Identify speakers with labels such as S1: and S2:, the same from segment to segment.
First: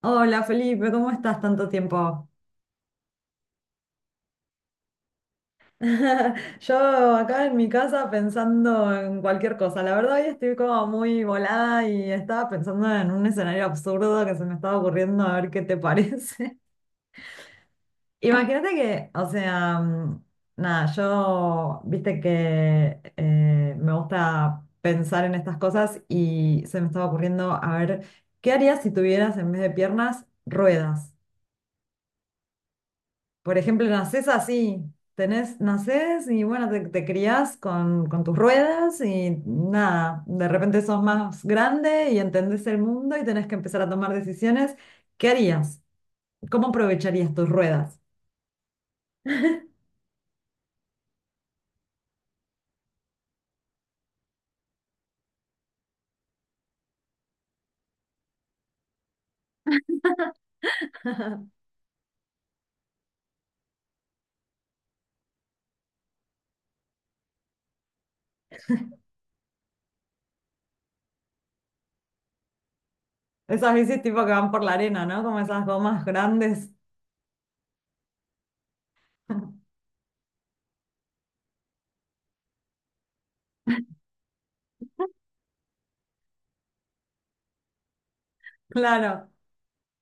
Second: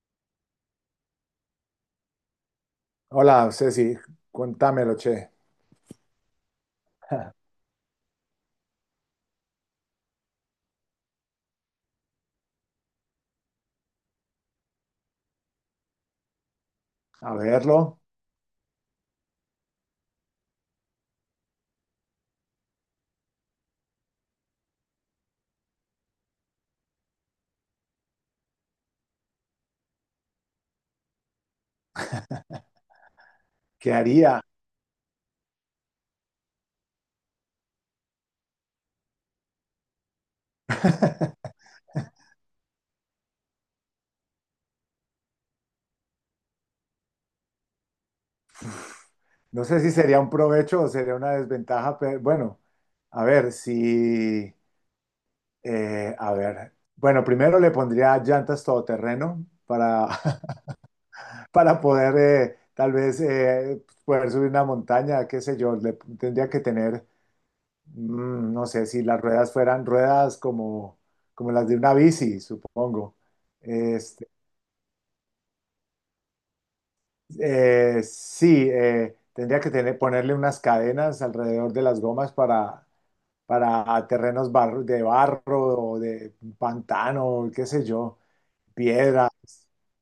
S1: Hola Felipe, ¿cómo estás tanto tiempo?
S2: Hola, Ceci, cuéntamelo, che.
S1: Yo acá en mi casa pensando en cualquier cosa. La verdad, hoy estoy como muy volada y estaba pensando en un escenario absurdo que se me estaba ocurriendo a ver qué te parece.
S2: A verlo,
S1: Imagínate que, o sea, nada, yo, viste que me gusta pensar en estas cosas y se me estaba ocurriendo a ver qué harías si tuvieras en vez de piernas ruedas. Por ejemplo,
S2: ¿qué
S1: nacés
S2: haría?
S1: así, tenés, nacés y bueno, te criás con tus ruedas y nada, de repente sos más grande y entendés el mundo y tenés que empezar a tomar decisiones. ¿Qué harías? ¿Cómo aprovecharías tus ruedas?
S2: No sé si sería un provecho o sería una desventaja, pero bueno, a ver, si, a ver, bueno, primero le pondría llantas todoterreno para, para poder tal vez poder subir una montaña, qué sé yo, le tendría que tener, no sé, si las ruedas fueran ruedas como, como las de una bici, supongo.
S1: Esas bicis tipo
S2: Este,
S1: que van por la arena, ¿no? Como esas gomas grandes.
S2: Sí, tendría que tener, ponerle unas cadenas alrededor de las gomas para de barro o de pantano, qué sé yo, piedras
S1: Claro,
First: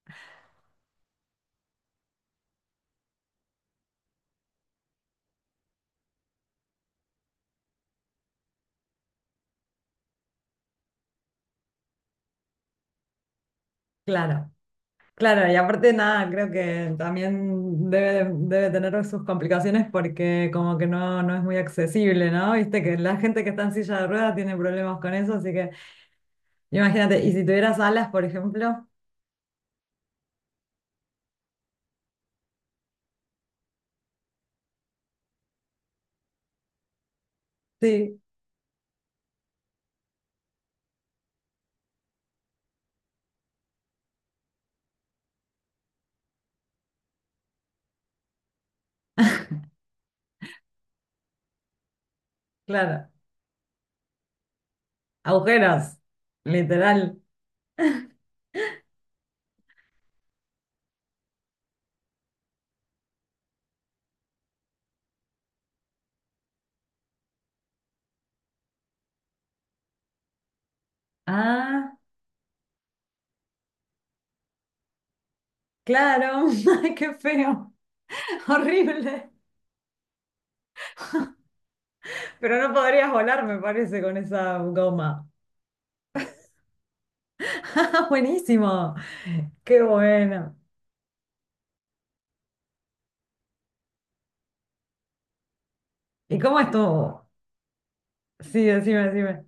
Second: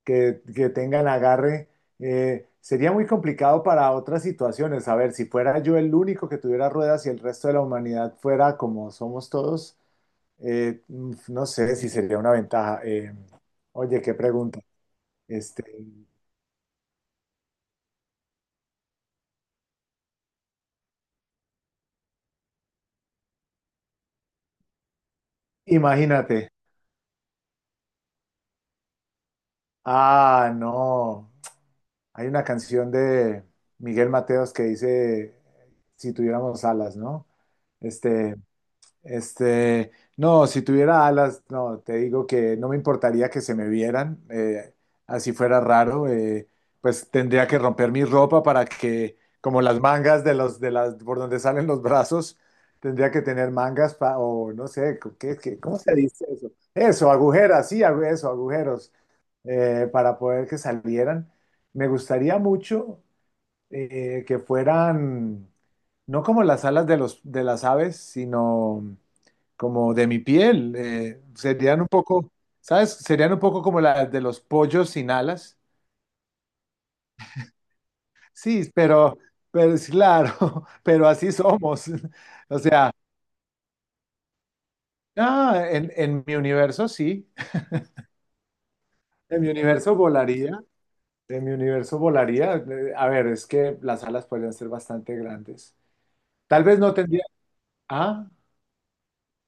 S2: que tengan agarre. Sería muy complicado para otras situaciones. A ver, si fuera yo el único que tuviera ruedas y el resto de la humanidad fuera como somos todos, no sé si sería una ventaja. Oye, qué
S1: claro.
S2: pregunta.
S1: Claro, y
S2: Este,
S1: aparte nada, creo que también debe tener sus complicaciones porque como que no, no es muy accesible, ¿no? Viste que la gente que está en silla de ruedas tiene problemas con eso, así que
S2: Imagínate.
S1: imagínate, y si tuvieras alas, por ejemplo,
S2: Ah, no. Hay una canción de Miguel Mateos que dice, si tuviéramos alas, ¿no?
S1: sí,
S2: Este, este, no, si tuviera alas, no, te digo que no me importaría que se me vieran, así fuera raro, pues tendría que romper mi ropa para que, como las mangas de las, por donde salen los brazos,
S1: claro,
S2: tendría que tener o no sé, ¿qué, cómo se
S1: agujeros,
S2: dice eso? Eso,
S1: literal.
S2: agujeras, sí, eso, agujeros para poder que salieran. Me gustaría mucho que fueran, no como las alas de las aves, sino como de mi piel. Serían un
S1: Ah,
S2: poco, ¿sabes? Serían un poco como las de los pollos sin alas.
S1: claro, ay, qué feo,
S2: Sí,
S1: horrible,
S2: pero es claro, pero así somos.
S1: pero
S2: O
S1: no
S2: sea,
S1: podrías volar, me parece, con esa goma.
S2: ah, en mi universo sí,
S1: Buenísimo,
S2: en mi
S1: qué
S2: universo
S1: bueno.
S2: volaría. En mi universo volaría. A ver, es que las alas podrían ser bastante grandes.
S1: ¿Y cómo
S2: Tal vez no tendría.
S1: estuvo?
S2: Ah,
S1: Sí, decime, decime.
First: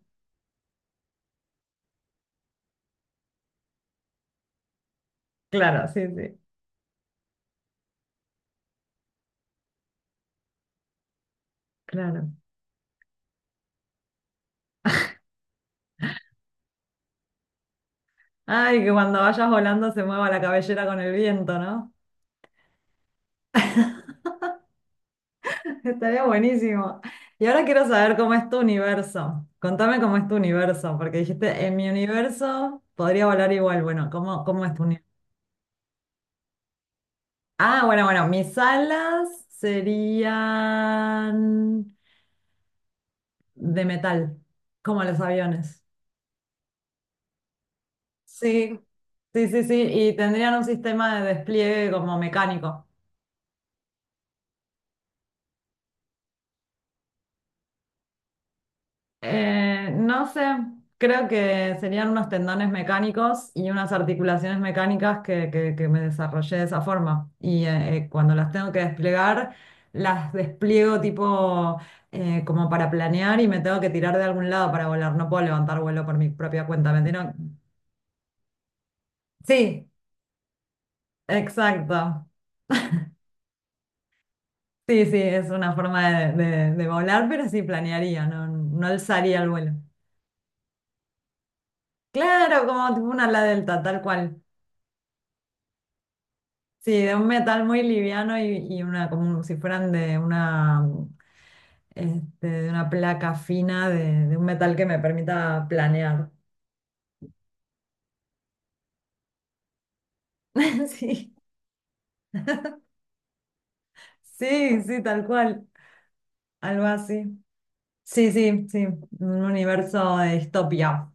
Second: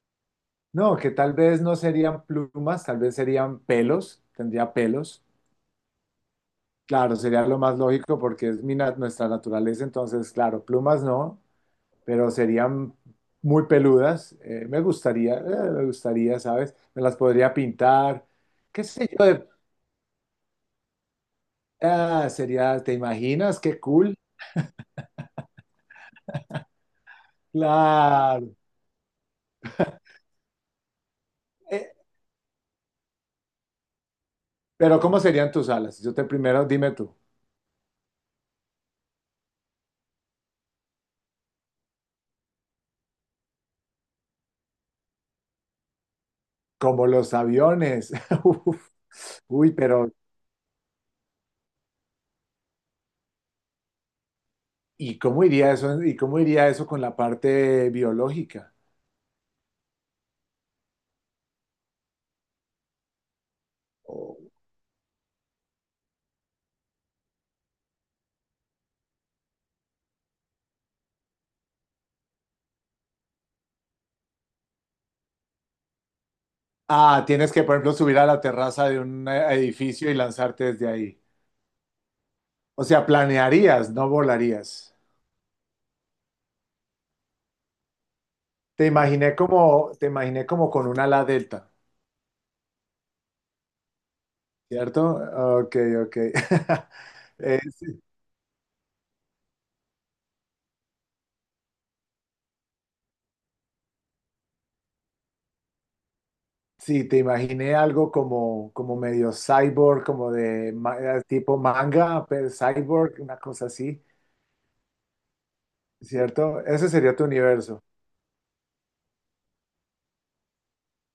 S2: no, que tal vez no serían plumas, tal vez serían pelos, tendría pelos.
S1: Claro, sí, sí,
S2: Claro, sería lo más lógico porque es nuestra naturaleza, entonces, claro, plumas no,
S1: claro.
S2: pero serían muy peludas. Me gustaría, ¿sabes? Me las podría pintar,
S1: Ay,
S2: qué
S1: que
S2: sé
S1: cuando
S2: yo.
S1: vayas volando se mueva la cabellera con el viento, ¿no?
S2: Ah, sería, ¿te imaginas? Qué cool.
S1: Estaría buenísimo. Y ahora quiero saber cómo es tu
S2: Claro.
S1: universo. Contame cómo es tu universo, porque dijiste, en mi
S2: Eh,
S1: universo podría volar igual. Bueno, cómo es tu
S2: pero
S1: universo?
S2: ¿cómo serían tus alas? Yo te primero, dime tú.
S1: Ah, bueno, mis alas serían de metal, como los aviones.
S2: Como los aviones.
S1: Sí,
S2: Uf,
S1: Sí, sí,
S2: uy,
S1: sí,
S2: pero
S1: y tendrían un sistema de despliegue como mecánico.
S2: ¿y cómo iría eso, y cómo iría eso con la parte biológica?
S1: No sé, creo que serían unos tendones mecánicos y unas
S2: O-
S1: articulaciones mecánicas que, que me desarrollé de esa forma. Y cuando las tengo que desplegar, las despliego tipo como para planear y me tengo que tirar de algún lado para volar. No puedo levantar vuelo por mi propia cuenta, ¿me
S2: Ah, tienes
S1: entienden?
S2: que, por ejemplo, subir a la terraza de un
S1: Sí,
S2: edificio y lanzarte desde ahí.
S1: exacto.
S2: O sea, planearías, no volarías.
S1: Sí, sí, es una forma de, de volar, pero sí planearía, no, no alzaría el vuelo.
S2: Te imaginé como con un ala delta,
S1: Claro, como tipo una ala delta, tal cual.
S2: ¿cierto? Ok, ok.
S1: Sí, de un
S2: Eh,
S1: metal muy
S2: sí,
S1: liviano y una, como si fueran de una, este, de una placa fina de un metal que me permita planear.
S2: sí, te imaginé algo como, como medio cyborg, como de
S1: Sí,
S2: tipo manga, pero cyborg, una cosa así,
S1: sí, sí, tal cual,
S2: ¿cierto?
S1: algo
S2: Ese sería
S1: así.
S2: tu universo.
S1: Sí, sí, sí, un universo de distopia.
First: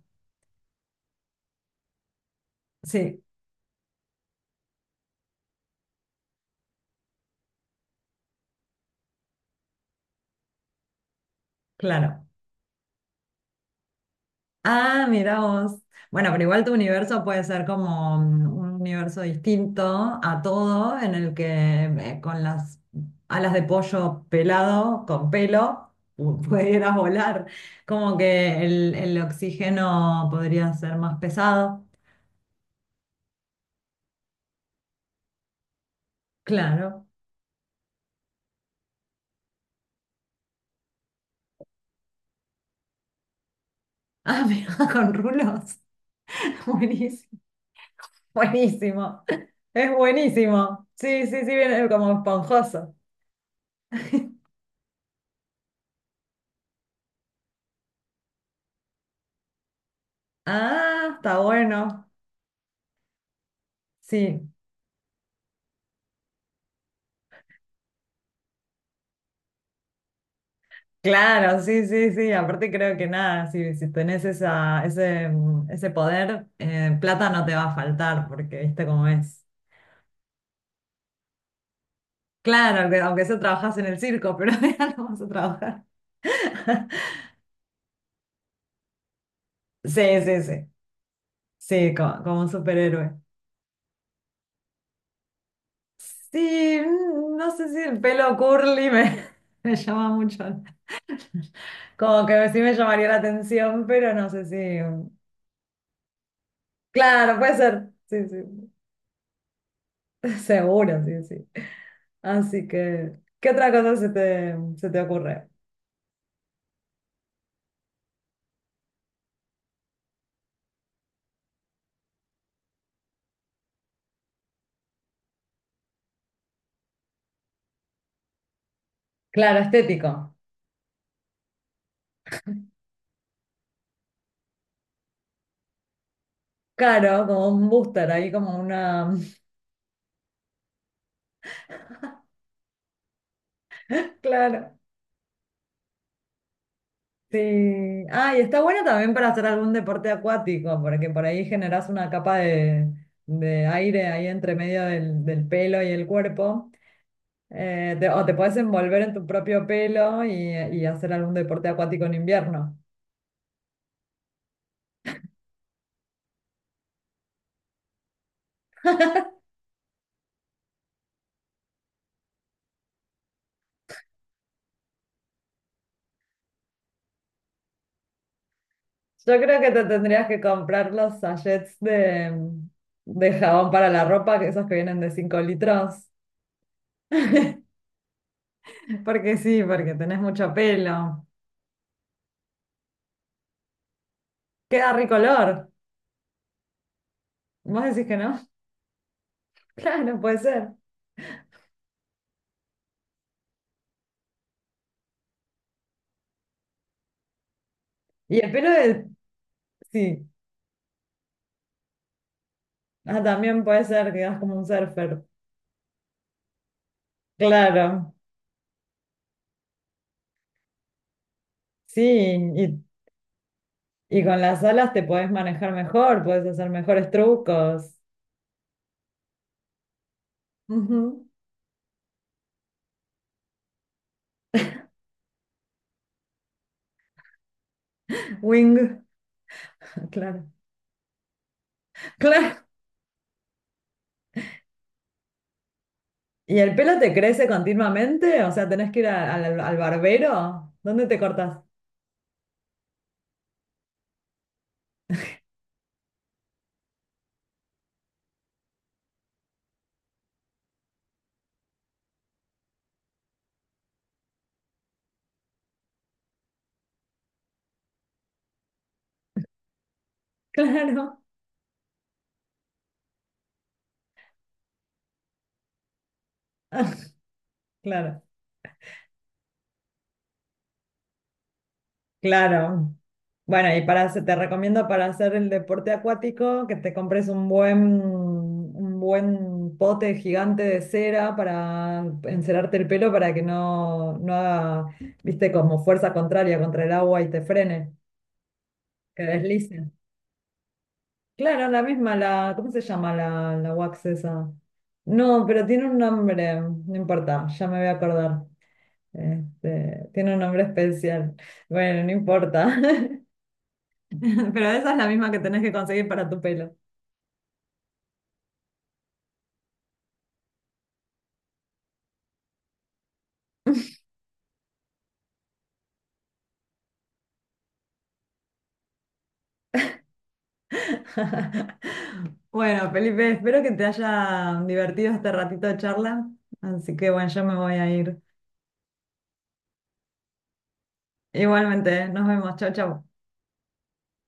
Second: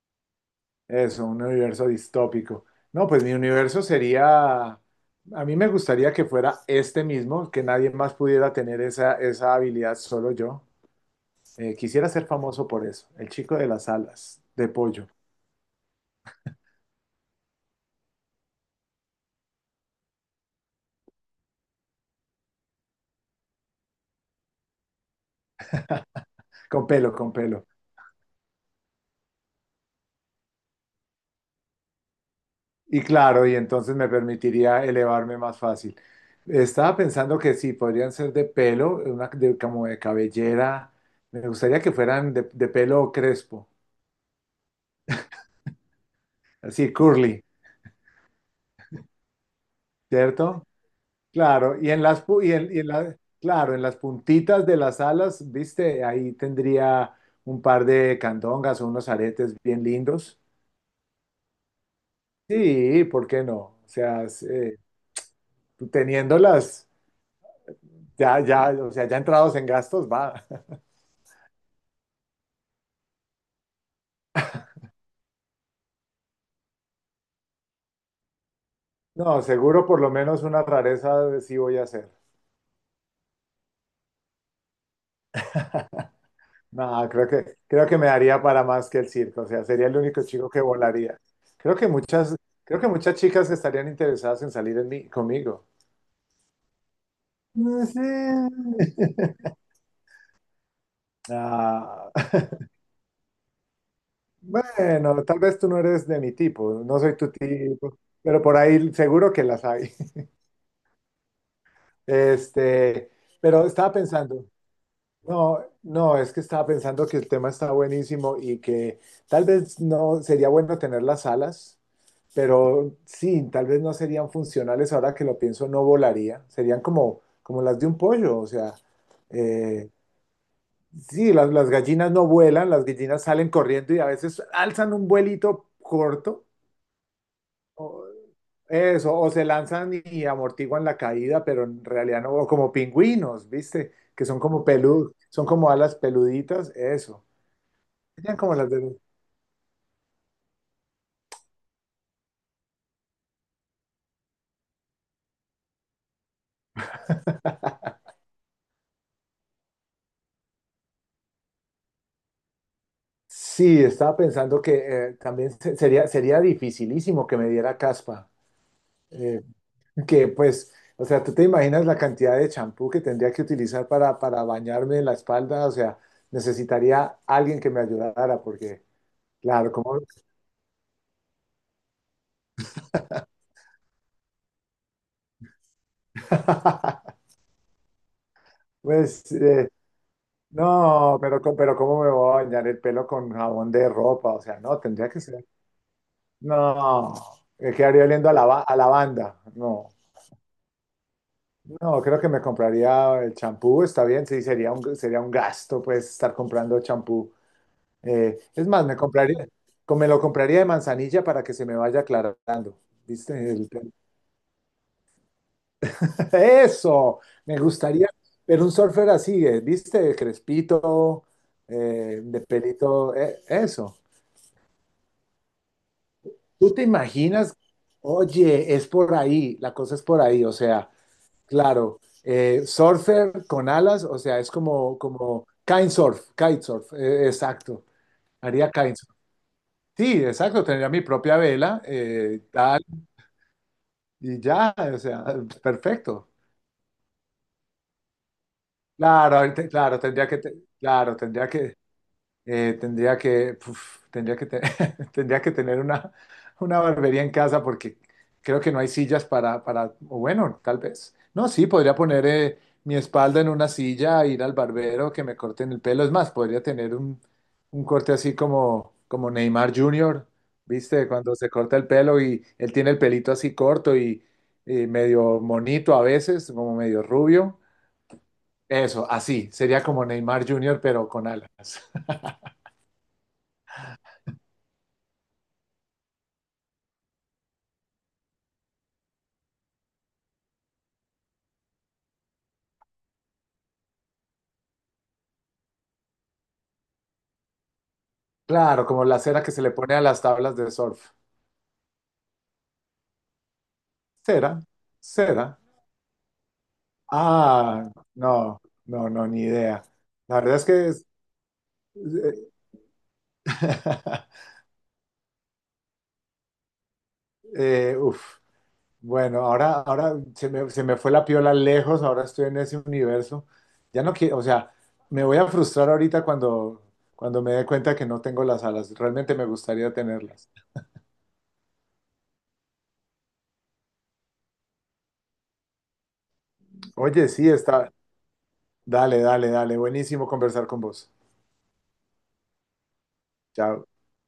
S2: Eso, un universo distópico. No,
S1: Sí,
S2: pues mi universo sería, a mí me gustaría que fuera este mismo, que nadie más pudiera tener esa, esa habilidad, solo yo. Quisiera ser
S1: claro.
S2: famoso por eso, el chico de las alas, de
S1: Ah,
S2: pollo,
S1: mira vos. Bueno, pero igual tu universo puede ser como mm, un universo distinto a todo, en el que con las alas de pollo pelado, con pelo,
S2: con
S1: pudieras
S2: pelo, con
S1: volar.
S2: pelo.
S1: Como que el oxígeno podría ser más pesado.
S2: Y claro, y entonces me permitiría elevarme más fácil. Estaba
S1: Claro.
S2: pensando que sí, podrían ser de pelo, una, como de cabellera. Me gustaría que fueran de pelo crespo,
S1: Ah, mira, con rulos.
S2: así
S1: Buenísimo.
S2: curly,
S1: Buenísimo. Es
S2: ¿cierto?
S1: buenísimo. Sí, sí, sí,
S2: Claro,
S1: viene
S2: y en
S1: como
S2: las, y en
S1: esponjoso.
S2: claro, en las puntitas de las alas, viste, ahí tendría un par de candongas o unos aretes bien lindos.
S1: Ah, está bueno.
S2: Sí, ¿por qué no? O sea, es,
S1: Sí.
S2: teniéndolas, ya, ya, o sea, ya entrados en gastos, va.
S1: Claro, sí, sí, sí. Aparte creo que nada, si, si tenés esa, ese, mm, ese poder, plata no te va a faltar, porque viste cómo
S2: No,
S1: es.
S2: seguro por lo menos una rareza sí voy a hacer.
S1: Claro, aunque, aunque eso trabajas en el circo, pero ya no vas a trabajar.
S2: No, creo que me daría para más que el circo, o sea, sería el
S1: Sí,
S2: único
S1: sí,
S2: chico que
S1: sí.
S2: volaría. Creo que
S1: Sí,
S2: muchas,
S1: como, un
S2: Creo que muchas
S1: superhéroe.
S2: chicas estarían interesadas en salir en mí, conmigo.
S1: Sí, mm, no sé si
S2: No
S1: el
S2: sé.
S1: pelo curly me, me llama mucho.
S2: Ah,
S1: Como que sí me llamaría la atención, pero no sé si.
S2: bueno, tal vez tú no eres de mi tipo, no soy tu
S1: Claro, puede ser.
S2: tipo,
S1: Sí,
S2: pero por
S1: sí.
S2: ahí seguro que las hay.
S1: Seguro, sí, sí. Así
S2: Este,
S1: que, ¿qué
S2: pero
S1: otra
S2: estaba
S1: cosa se
S2: pensando,
S1: se te ocurre?
S2: no, no, es que estaba pensando que el tema está buenísimo y que tal vez no sería bueno tener las alas, pero sí, tal vez no serían funcionales ahora que lo pienso, no volaría, serían como, como las de un pollo, o sea,
S1: Claro,
S2: eh,
S1: estético.
S2: sí, las gallinas no vuelan, las gallinas salen corriendo y a veces alzan un vuelito corto,
S1: Claro, como un
S2: o,
S1: booster, ahí como una...
S2: eso, o se lanzan y amortiguan la caída, pero en realidad no, o como pingüinos, ¿viste? Que son como
S1: Claro.
S2: peludos, son como alas peluditas, eso.
S1: Sí. Ah,
S2: Serían
S1: y
S2: como
S1: está
S2: las de
S1: bueno
S2: los-
S1: también para hacer algún deporte acuático, porque por ahí generás una capa de aire ahí entre medio del, del pelo y el cuerpo. O te puedes envolver en tu propio pelo y hacer algún deporte acuático en invierno.
S2: Sí, estaba pensando que sería, sería dificilísimo que me diera caspa. eh, o sea, tú te imaginas la cantidad de champú que tendría que utilizar para bañarme en la espalda, o sea, necesitaría alguien que me ayudara, porque,
S1: Yo creo que
S2: claro,
S1: te
S2: como,
S1: tendrías que comprar los sachets de jabón para la ropa, que esos que vienen de 5 litros.
S2: pues,
S1: Porque sí,
S2: eh,
S1: porque tenés mucho
S2: no,
S1: pelo.
S2: pero, pero ¿cómo me voy a bañar el pelo con jabón de ropa? O sea, no,
S1: Queda
S2: tendría que ser,
S1: ricolor.
S2: no, me
S1: ¿Vos
S2: quedaría
S1: decís que no?
S2: oliendo a, a lavanda, no,
S1: Claro, puede ser.
S2: no, creo que me compraría el champú, está bien, sí, sería un gasto, pues, estar comprando champú.
S1: Y el
S2: Es
S1: pelo
S2: más,
S1: de...
S2: me lo
S1: Sí.
S2: compraría de manzanilla para que se me vaya aclarando.
S1: Ah,
S2: ¿Viste?
S1: también
S2: El
S1: puede
S2: tema.
S1: ser que das como un surfer.
S2: Eso, me gustaría
S1: Claro.
S2: pero un surfer así, ¿viste? Crespito,
S1: Sí.
S2: de
S1: Y,
S2: pelito, eso.
S1: y con las alas te podés manejar mejor, podés hacer
S2: ¿Tú te
S1: mejores
S2: imaginas?
S1: trucos.
S2: Oye, es por ahí, la cosa es por ahí, o sea,
S1: Ujú.
S2: claro, surfer con alas, o sea, es como, como kitesurf, kitesurf, exacto, haría
S1: Wing.
S2: kitesurf. Sí,
S1: Claro.
S2: exacto, tendría mi propia vela, tal. Y ya, o sea, perfecto.
S1: ¿Y el pelo te crece continuamente? O sea, ¿tenés que ir
S2: Claro,
S1: al, al
S2: claro,
S1: barbero? ¿Dónde
S2: claro,
S1: te cortas?
S2: Tendría que, puf, tendría que, te- tendría que tener una barbería en casa porque creo que no hay sillas para, o bueno, tal vez. No, sí, podría poner mi espalda en una silla, ir al barbero, que me corten el pelo. Es más, podría tener un corte así como, como Neymar Jr., ¿viste?
S1: Claro,
S2: Cuando se corta el pelo y él tiene el pelito así corto y medio monito a veces, como medio rubio.
S1: claro,
S2: Eso, así, sería como Neymar Jr., pero con alas.
S1: claro. Bueno, y para, te recomiendo para hacer el deporte acuático que te compres un buen pote gigante de cera para encerarte el pelo para que no, no haga, viste, como fuerza contraria contra el agua y te frene,
S2: Claro, como la
S1: que
S2: cera que se le
S1: deslice.
S2: pone a las tablas de surf.
S1: Claro, la misma, la, ¿cómo se llama la, la wax esa?
S2: Cera,
S1: No,
S2: cera.
S1: pero tiene un nombre, no importa, ya me voy
S2: Ah,
S1: a acordar.
S2: no, no, no, ni idea.
S1: Este, tiene
S2: La
S1: un
S2: verdad
S1: nombre
S2: es que
S1: especial. Bueno, no importa. Pero esa es la misma que tenés que conseguir para tu pelo.
S2: uf. Bueno, ahora, se me fue la piola lejos, ahora estoy en ese universo. Ya no quiero, o sea, me voy a frustrar ahorita cuando, cuando me dé cuenta que no tengo las alas. Realmente me gustaría tenerlas.
S1: Bueno, Felipe, espero que te haya divertido este ratito de charla. Así que
S2: Oye,
S1: bueno, yo
S2: sí,
S1: me voy a
S2: está.
S1: ir.
S2: Dale, dale, dale. Buenísimo conversar con vos.
S1: Igualmente, nos vemos. Chau, chau.
S2: Chao.